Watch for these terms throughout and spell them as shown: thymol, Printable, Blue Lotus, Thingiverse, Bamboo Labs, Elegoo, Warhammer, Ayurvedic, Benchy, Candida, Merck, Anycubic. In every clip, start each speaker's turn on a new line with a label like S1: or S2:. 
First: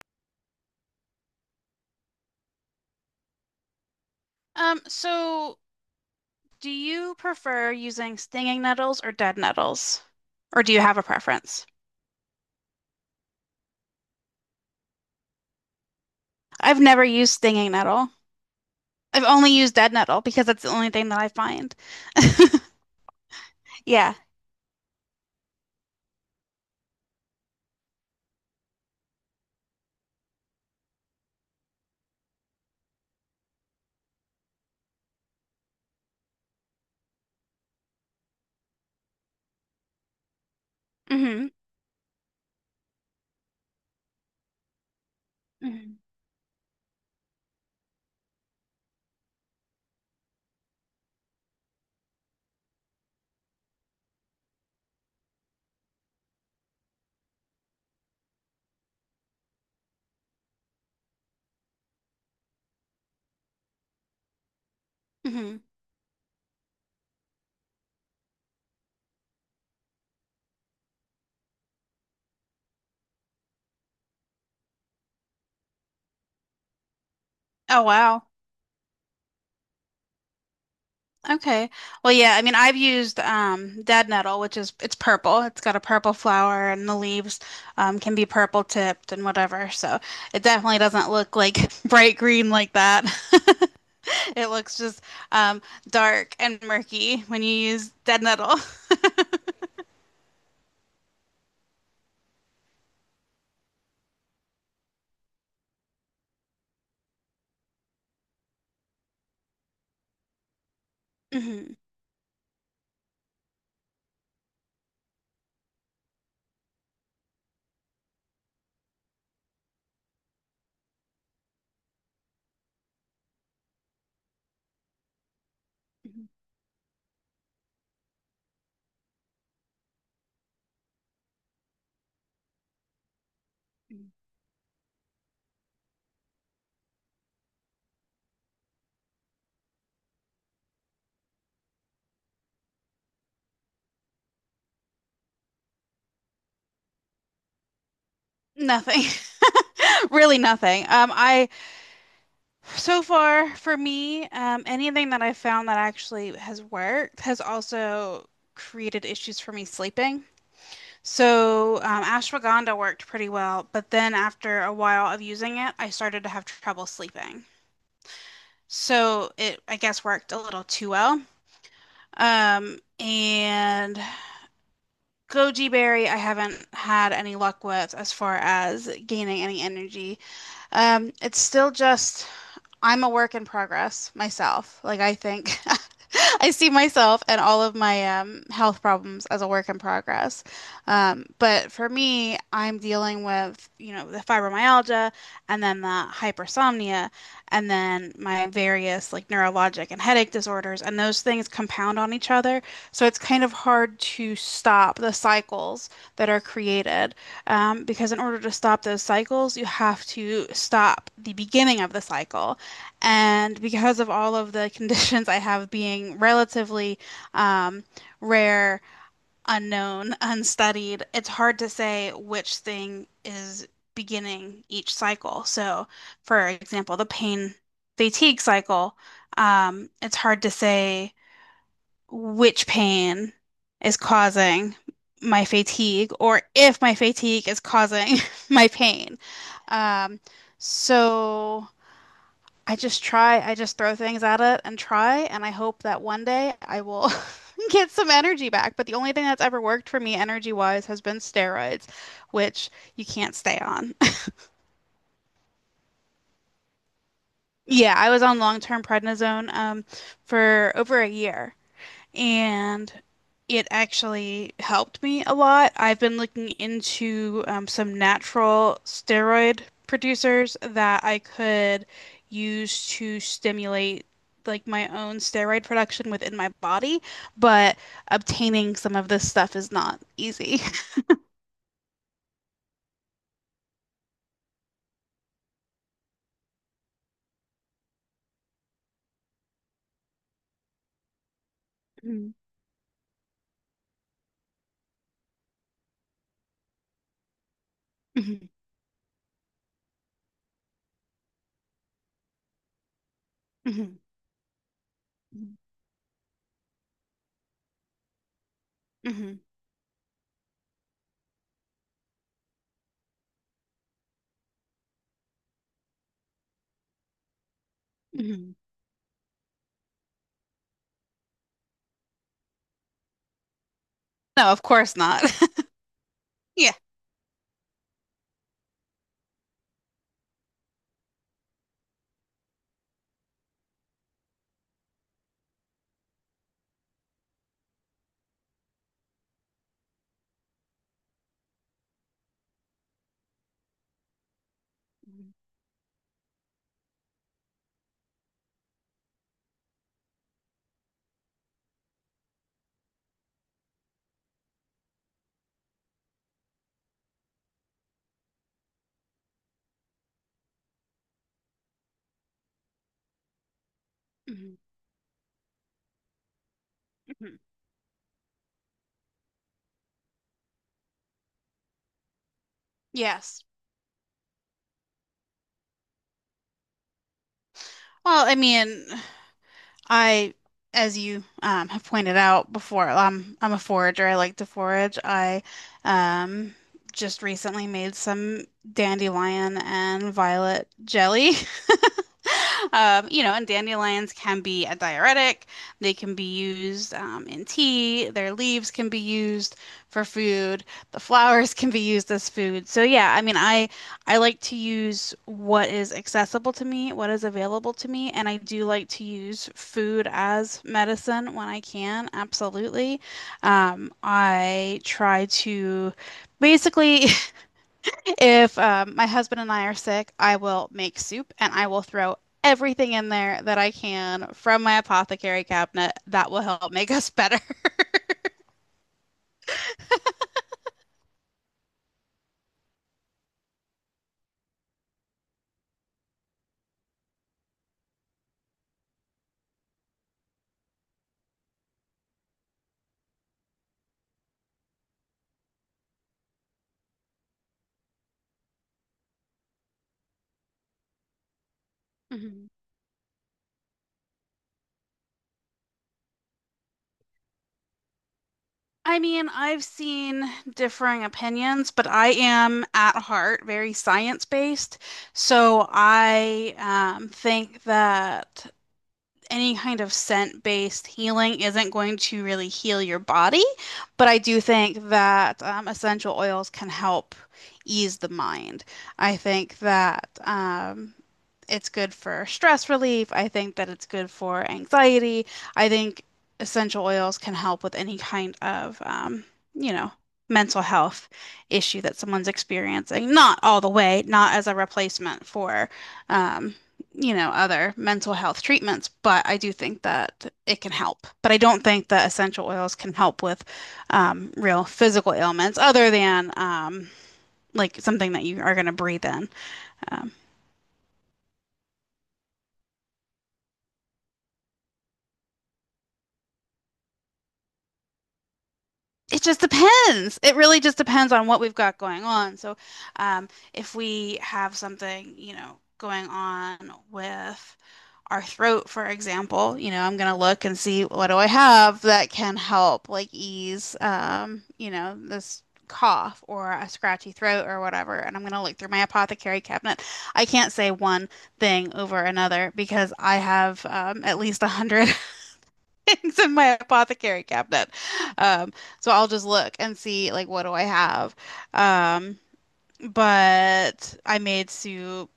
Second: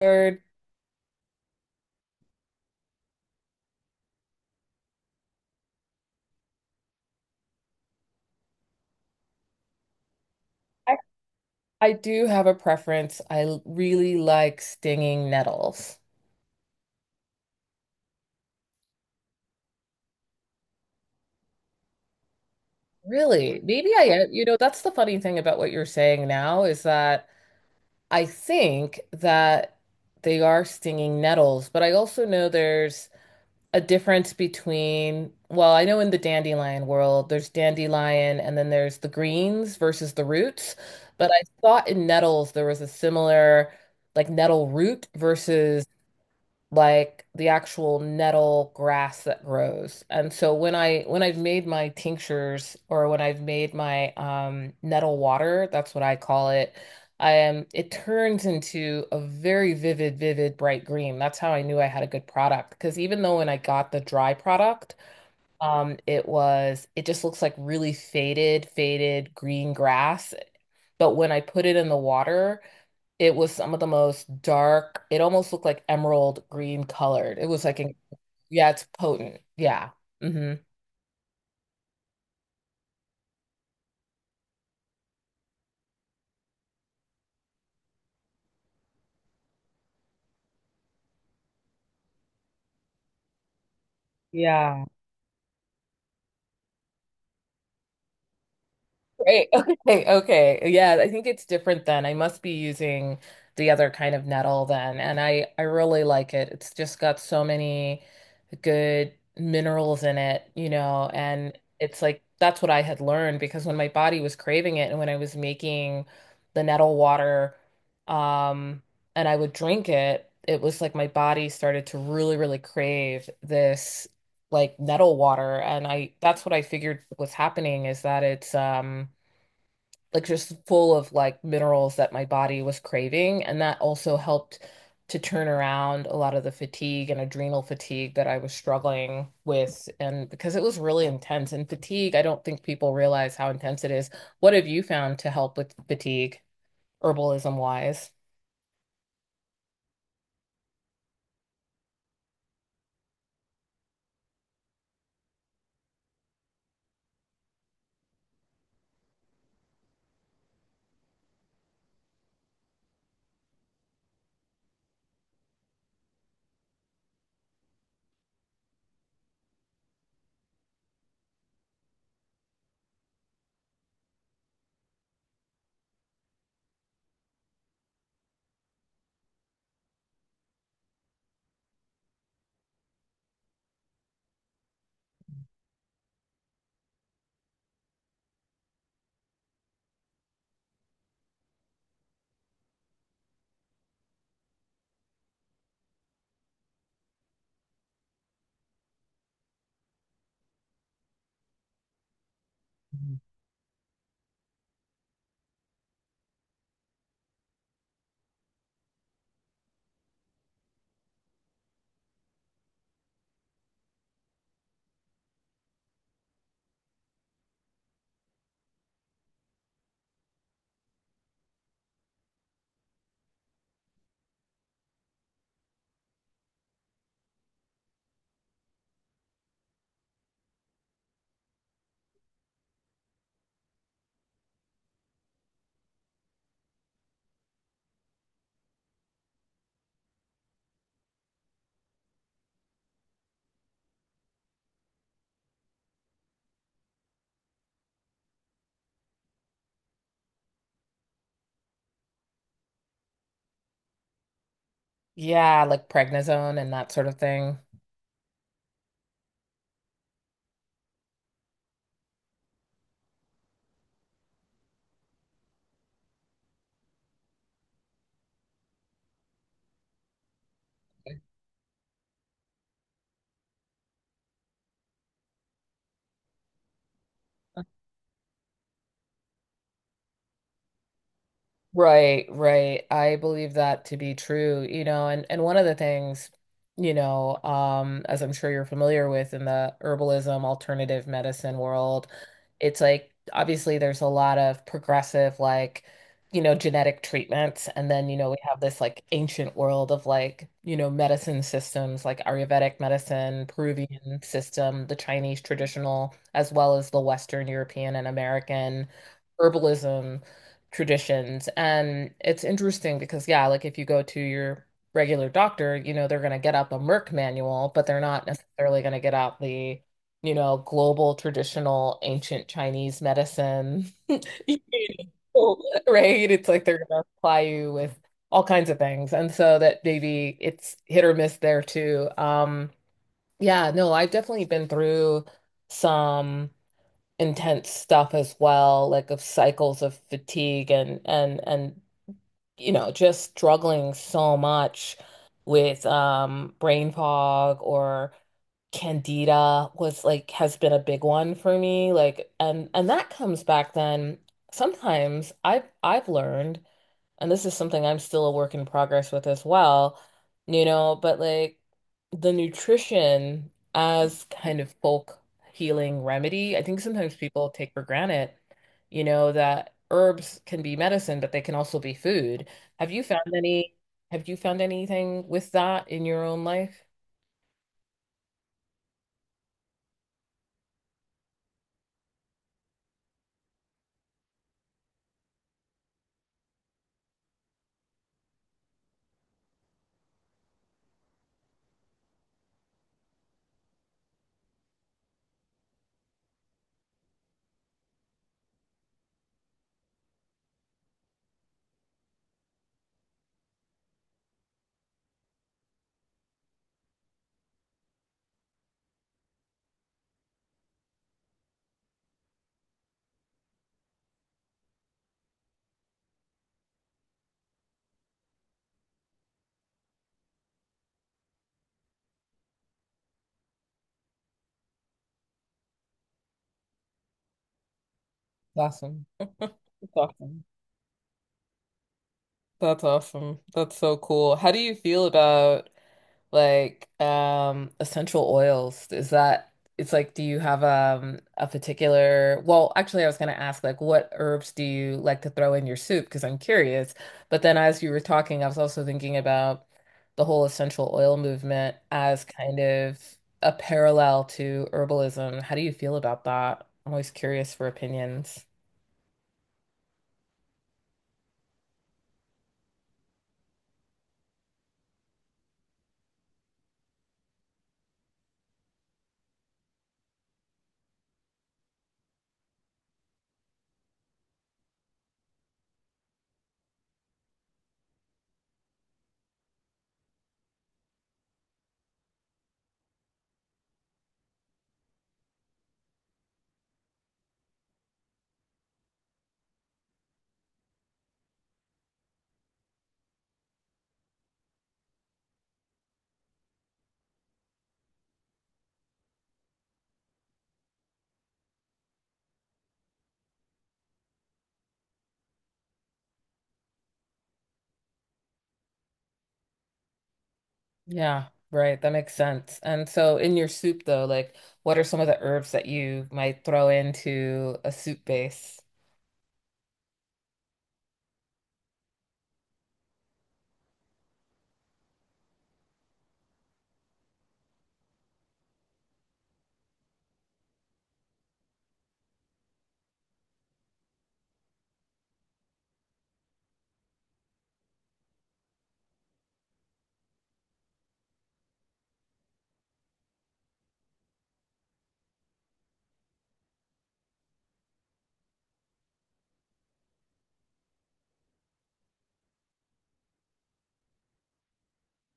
S1: Third,
S2: So do you prefer using stinging nettles or dead nettles? Or do you
S1: I,
S2: have a preference?
S1: I do have a preference. I really like stinging nettles.
S2: I've never used stinging nettle. I've only used dead nettle because that's the only thing that I find.
S1: Really? Maybe I
S2: Yeah.
S1: am. You know, that's the funny thing about what you're saying now is that I think that they are stinging nettles, but I also know there's a difference between, well, I know in the dandelion world, there's dandelion and then there's the greens versus the roots. But I
S2: hmm
S1: thought in nettles there was a similar, like nettle root versus
S2: hmm
S1: like the actual nettle grass that grows. And so when I when I've made my tinctures or when I've made my nettle water, that's what I call it, I am it turns into a very vivid, vivid bright green. That's how I knew I had a good product because even though when I got the dry product,
S2: hmm
S1: it was, it just looks like really faded, faded green grass. But when I put it in the water, it was some of the most dark. It almost looked like emerald green colored. It was like,
S2: Oh, wow.
S1: yeah, it's potent. Yeah. Hmm.
S2: Okay. Well, yeah, I mean, I've used dead nettle, which is it's purple. It's got a purple flower, and the leaves can be purple tipped and whatever. So it definitely doesn't look like bright green like that. It looks
S1: Yeah.
S2: just um, dark and murky when you use dead nettle.
S1: Right. Okay. Okay. Yeah, I think it's different then. I must be using the other kind of nettle then, and I really like it. It's just got so many good minerals in it, you know, and
S2: Mhm.
S1: it's like that's what I had learned because when my body was craving it and when I was making the nettle water, um, and I would drink it, it was like my body started to really, really crave this like nettle water, and I that's what I figured was happening, is that it's like just full of like minerals that my body was craving. And that also helped to turn around a lot of the fatigue and adrenal fatigue that I was struggling with. And because it was really intense and fatigue, I don't think people realize how intense it is. What have you found to help with fatigue, herbalism wise?
S2: Nothing, really nothing. I so far for me, anything that I found that actually has worked has also created issues for me sleeping. So, ashwagandha worked pretty well, but then after a while of using it, I started to have trouble sleeping. So it, I guess, worked a little too well. And goji berry, I haven't had any luck with as far as gaining any energy. It's still just I'm a work in progress myself. Like I think I see myself and all of my health problems as a work in progress. But for me, I'm dealing with, you know, the fibromyalgia and then the hypersomnia and then my various like neurologic and headache disorders. And those things compound on each other. So it's
S1: Mhm.
S2: kind of hard to stop the cycles that are created. Because in order to stop those cycles, you have to stop the beginning of the cycle. And because of all of the conditions I have being relatively um, rare, unknown, unstudied, it's hard to say which thing is beginning each cycle. So, for example, the pain fatigue cycle, it's hard to say which pain is causing my fatigue or if my fatigue is causing my pain. Um, so. I just throw things at it and try, and I hope that one day I will get some energy back. But the only thing that's ever worked for me energy-wise has been steroids, which you can't stay on.
S1: Yeah, like prednisone and that sort of thing.
S2: Yeah, I was on long-term prednisone for over a year. And it actually helped me a lot. I've been looking into some natural steroid producers that I could use to stimulate like my own steroid production within my body, but obtaining some of this stuff is not easy.
S1: Right, right. I believe that to be true, you know, and one of the things, as I'm sure you're familiar with in the herbalism alternative medicine world,
S2: Mhm,
S1: it's like obviously there's a lot of progressive, like, you know, genetic treatments, and then, you know, we
S2: mhm,
S1: have this like ancient world of like, you know, medicine systems like Ayurvedic medicine,
S2: mhm,
S1: Peruvian system, the Chinese traditional, as well as the Western European and American
S2: mhm, mhm,
S1: herbalism traditions. And it's interesting because, yeah, like if you go to your regular doctor, you know, they're going to get out the Merck manual, but they're not
S2: mhm.
S1: necessarily going to get out the, you know, global traditional ancient Chinese medicine.
S2: No,
S1: You
S2: of course not.
S1: know, right? It's like
S2: Yeah.
S1: they're going to apply you with all kinds of things. And so that maybe it's hit or miss there too. Yeah, no, I've definitely been through some intense stuff as well, like of cycles of fatigue and you know, just struggling so much
S2: Mhm,
S1: with brain fog, or Candida was like has been a big one for me, like, and that comes back then sometimes. I've learned, and this is something I'm still a work in progress with as well, you know, but like the nutrition as
S2: mhm,
S1: kind of folk healing remedy, I think sometimes
S2: mhm.
S1: people take for granted, you know, that herbs can be medicine, but they can also be food. Have you found
S2: Yes.
S1: any, have you found anything with that in your own life?
S2: Well, I mean. I, as you have pointed out before, I'm a forager. I like to forage. I um, just recently made some dandelion and violet jelly. You know, and dandelions can be a diuretic. They can be used in tea. Their leaves can be used for food. The flowers can be used as food. So yeah, I mean, I like to use what is accessible to me, what is available to me, and I do like to use food as medicine when I can, absolutely. I try to basically if my husband and I are sick, I will make soup and I will throw everything in there that I can from my apothecary cabinet. That will help make us better.
S1: Awesome. That's awesome. That's awesome. That's so cool. How do you feel about, like, essential oils. Is that it's like do you have a particular, well, actually I was gonna ask, like, what herbs do you like to throw in your soup? Because I'm curious. But then as you were talking, I was also thinking about the whole essential oil movement as
S2: Mhm.
S1: kind of a parallel to herbalism. How do you feel about that? I'm always curious for opinions.
S2: I mean, I've seen differing opinions, but I am at heart very science-based. So I think that any kind of scent-based healing isn't going to really heal your body, but I do think that essential oils can help ease the mind. I think that it's good for stress relief. I think that it's good for anxiety. I think essential oils can help with any kind of, you know, mental health issue that someone's experiencing. Not all the way, not as a replacement for um, you know, other mental health treatments, but I do think that it can help. But I don't think that essential oils can help with real physical ailments other than like something that you are going to breathe in. Um,
S1: Yeah, right. That makes sense. And so in your soup though, like, what are some of the herbs that you might throw into a soup base?
S2: It just depends. It really just depends on what we've got going on. So, if we have something, you know, going on with our throat, for example, you know, I'm gonna look and see what do I have that can help, like ease, you know, this cough or a scratchy throat or whatever. And I'm gonna look through my apothecary cabinet. I can't say one thing over another because I have at least a hundred things in my apothecary cabinet. Um, so I'll just look and see like what do I have. Um, but I made soup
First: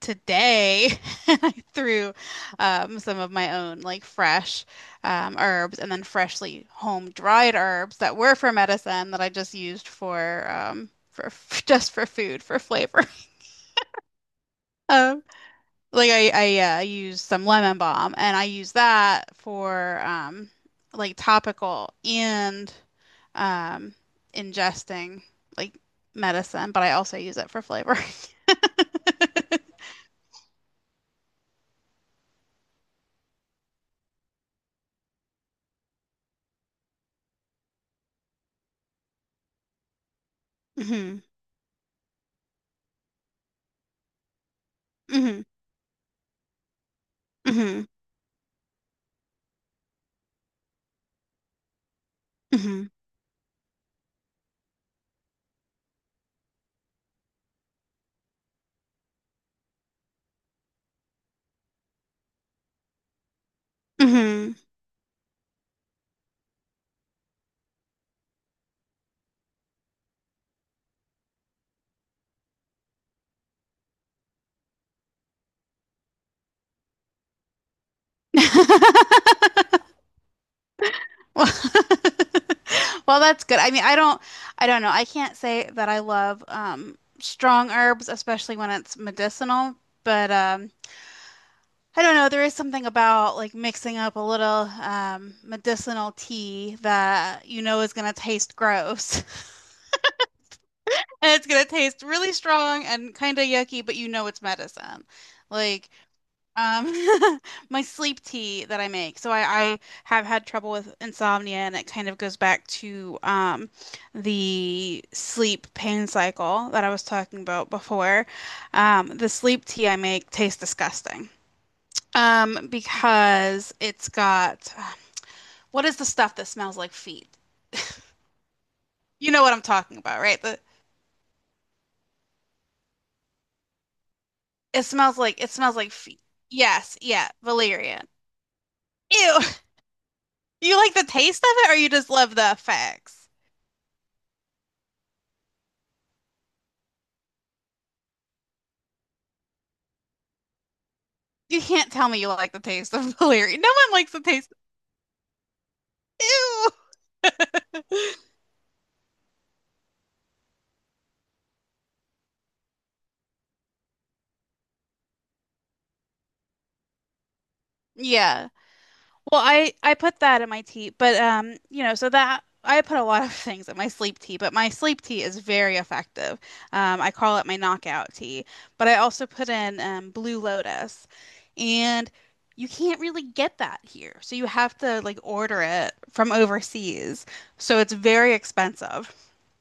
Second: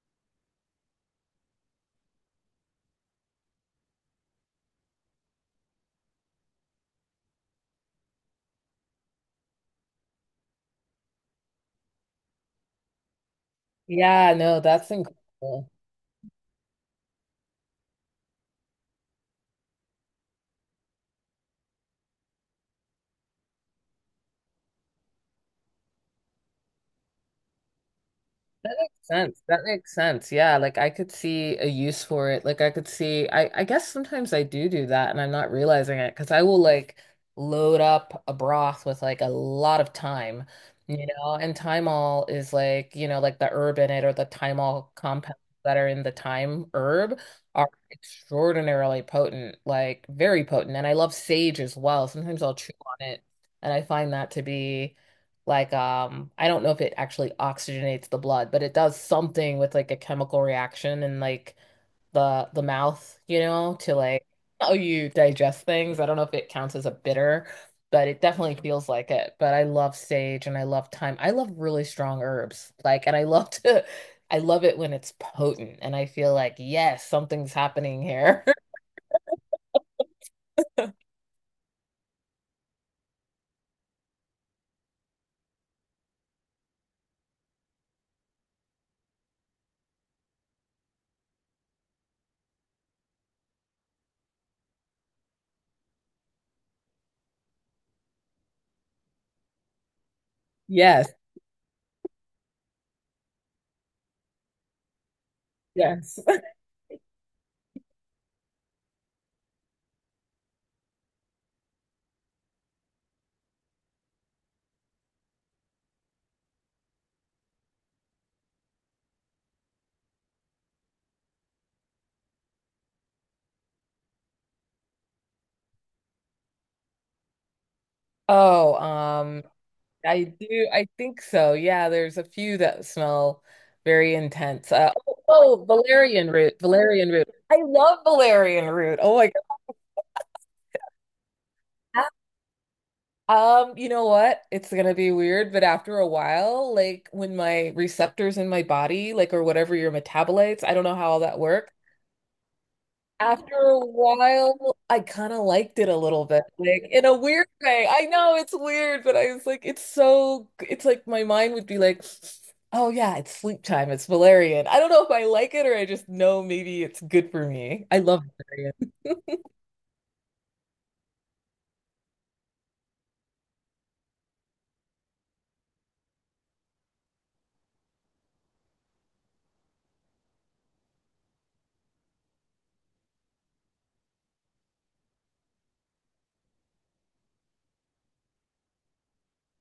S2: today and I threw some of my own like fresh herbs and then freshly home dried herbs that were for medicine that I just used for for just for food for flavor.
S1: Yeah, no, that's
S2: Um,
S1: incredible.
S2: Like I use some lemon balm and I use that for like topical and um ingesting like medicine, but I also use it for flavor.
S1: Sense. That makes sense. Yeah, like I could see a use for it. Like I could see, I guess sometimes I do do that and I'm not realizing it because I will like load up a broth with like a lot of thyme, you
S2: hmm
S1: know, and thymol is like, you know, like the herb in it, or the thymol compounds
S2: hmm
S1: that are in the thyme herb are
S2: hmm
S1: extraordinarily potent, like very potent. And I love sage as well. Sometimes I'll chew
S2: hmm
S1: on it and I find that to be like, I don't know if it actually oxygenates the blood, but it does something with like a chemical reaction in like the mouth, you know, to like
S2: hmm
S1: how you digest things. I don't know if it counts as a bitter, but it definitely feels like it. But I love sage and I love thyme. I love really strong herbs. Like, and I love to I love it when it's potent and I feel like yes, something's happening here.
S2: Well, well, that's good. I mean, I don't know. I can't say that I love strong herbs, especially when it's medicinal, but I don't know. There is something about like mixing up a little medicinal tea that you know is going to taste gross.
S1: Yes,
S2: And it's going to taste really strong and kind of yucky, but you know it's medicine. Like
S1: yes.
S2: um, my sleep tea that I make. So I have had trouble with insomnia, and it kind of goes back to the sleep pain cycle that I was talking about before. The sleep tea I make tastes disgusting. Because it's got what is the stuff that smells like feet?
S1: Oh,
S2: You know what I'm talking about,
S1: I
S2: right? The
S1: do. I think so. Yeah, there's a few that smell very intense. Oh,
S2: it
S1: oh,
S2: smells like feet.
S1: valerian root,
S2: Yes,
S1: valerian root.
S2: yeah,
S1: I love
S2: valerian.
S1: valerian root. Oh my
S2: Ew. You like the taste of it or you
S1: God.
S2: just love the effects?
S1: You know what? It's gonna be weird, but after a while, like when my receptors in my body, like, or whatever, your metabolites, I don't know how all that
S2: You
S1: works.
S2: can't tell me you like the taste of
S1: After
S2: valerian. No
S1: a
S2: one likes the taste.
S1: while, I kind of liked it a little bit,
S2: Ew.
S1: like in a weird way. I know it's weird, but I was like, it's so, it's like my mind would be like, oh yeah, it's sleep time, it's valerian. I don't know if I like it or I just know maybe it's good for me. I love
S2: Yeah.
S1: valerian.
S2: Well, I put that in my tea, but you know, so that I put a lot of things in my sleep tea, but my sleep tea is very effective. I call it my knockout tea, but I also put in Blue Lotus, and you can't really get that here, so you have to like order it from overseas, so it's very expensive.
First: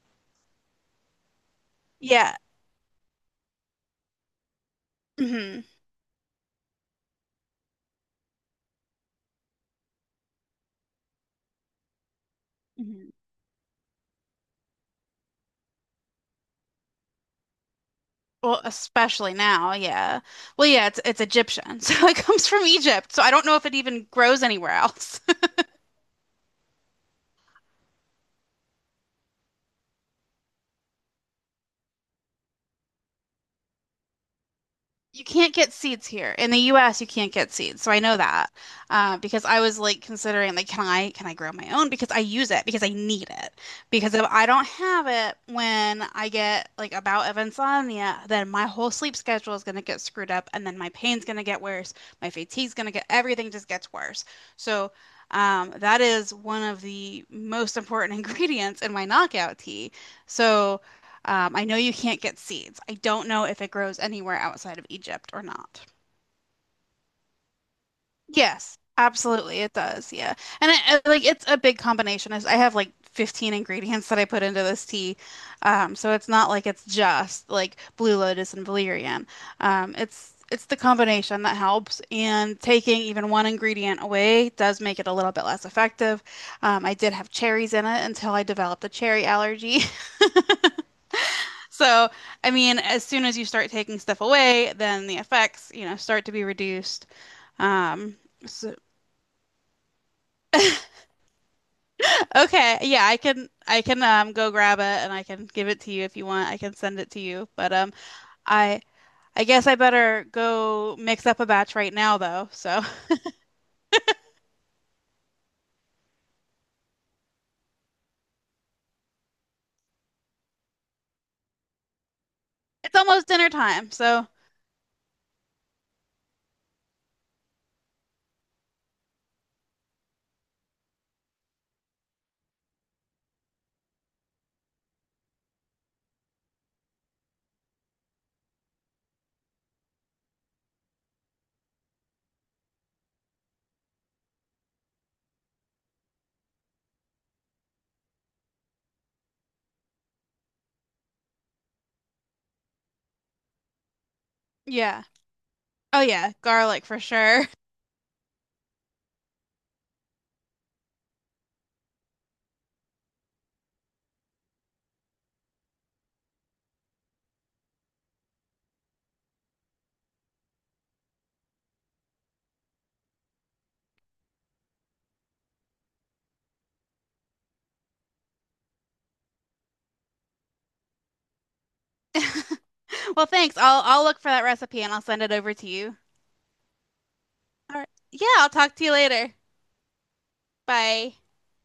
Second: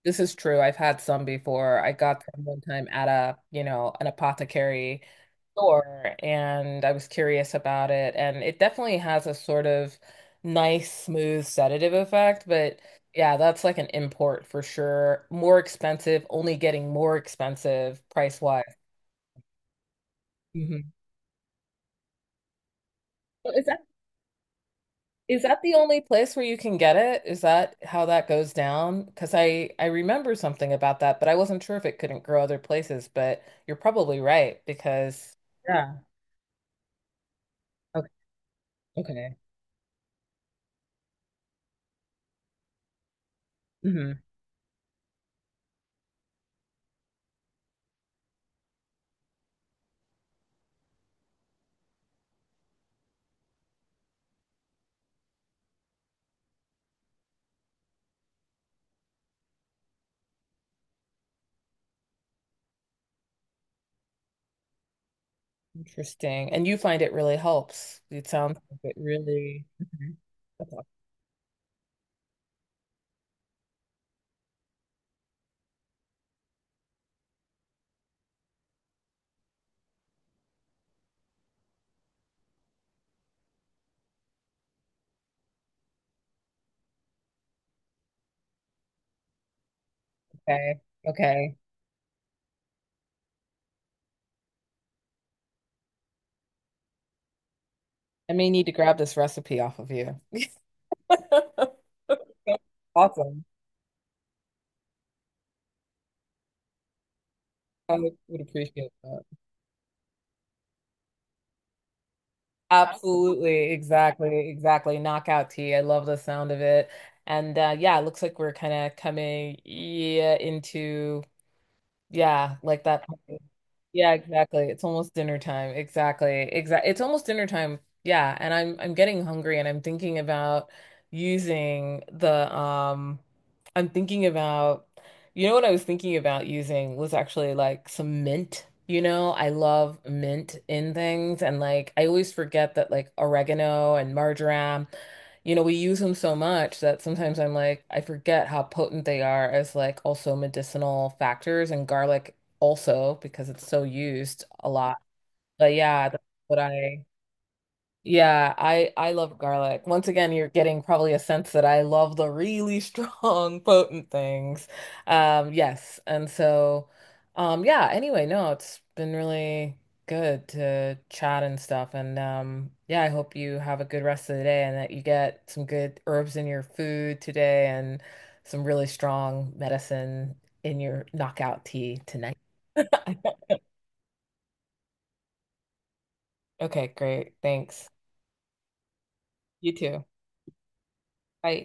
S1: This is true. I've had some before. I got
S2: Yeah.
S1: them one time at a, you know, an apothecary
S2: hmm
S1: store, and I was curious about it. And it definitely has a sort of nice, smooth sedative effect. But
S2: hmm
S1: yeah, that's like an import for sure. More expensive, only getting more expensive
S2: Well,
S1: price-wise.
S2: especially now, yeah. Well,
S1: Hmm.
S2: yeah, it's Egyptian, so it comes from Egypt, so I don't know if it even grows anywhere else.
S1: Is that the only place where you can get it? Is that how that goes down? Because I remember something about that, but I wasn't sure if it couldn't grow other places. But you're probably right
S2: You
S1: because,
S2: can't get
S1: yeah.
S2: seeds here. In the US, you can't get seeds. So I
S1: Okay,
S2: know that.
S1: okay.
S2: Because I was like considering like can I grow my own because I use it because I need it. Because
S1: Hmm.
S2: if I don't have it when I get like a bout of insomnia, then my whole sleep schedule is going to get screwed up and then my pain's going to get worse, my fatigue's going to get everything just gets worse. So that is one of the most important ingredients in my knockout tea. So I know you can't get seeds. I don't know if it grows anywhere outside of Egypt or not.
S1: Interesting. And you find it really helps. It sounds
S2: Yes,
S1: like it
S2: absolutely,
S1: really.
S2: it does.
S1: Mhm.
S2: Yeah, and
S1: That's
S2: like it's a big combination. Is I have like 15 ingredients that I put into this tea, so it's not like it's just like blue lotus and valerian. It's the combination that helps, and taking even one ingredient away does make it a little bit less effective. I did have cherries in it until I developed a cherry allergy.
S1: okay. Okay.
S2: So, I mean, as soon as you start taking stuff away, then the effects, you know, start to be reduced. Um,
S1: I may need to
S2: so,
S1: grab this recipe off of you.
S2: okay, yeah, I
S1: Awesome.
S2: can I can go grab it and I can give it to you if you want. I can send it to you. But
S1: I would
S2: I
S1: appreciate that.
S2: I guess I better go mix up a batch right now though. So,
S1: Absolutely, exactly, exactly. Knockout tea. I love the sound of it. And yeah, it looks like we're kind of coming, yeah, into, yeah, like
S2: it's
S1: that.
S2: almost dinner time.
S1: Yeah,
S2: So,
S1: exactly. It's almost dinner time. Exactly. Exactly. It's almost dinner time. Yeah, and I'm getting hungry and I'm thinking about using the I'm thinking about, you know what I was thinking about using was actually like some mint. You know, I love mint in things and like I always forget that like oregano and marjoram, you know, we use them so much that sometimes I'm like I forget how potent they are as like also medicinal factors, and garlic also because it's so used a lot.
S2: yeah.
S1: But
S2: Oh
S1: yeah, that's
S2: yeah,
S1: what
S2: garlic for
S1: I,
S2: sure.
S1: yeah, I love garlic. Once again, you're getting probably a sense that I love the really strong, potent things. Yes. And so, yeah, anyway, no, it's been really good to chat and stuff. And yeah, I hope you have a good rest of the day and that you get some good herbs in your food today and some really strong medicine in your knockout tea tonight.
S2: Well, thanks. I'll look for that recipe and I'll send it over to you.
S1: Okay, great.
S2: All
S1: Thanks.
S2: right. Yeah, I'll talk to you later.
S1: You too.
S2: Bye.
S1: Bye.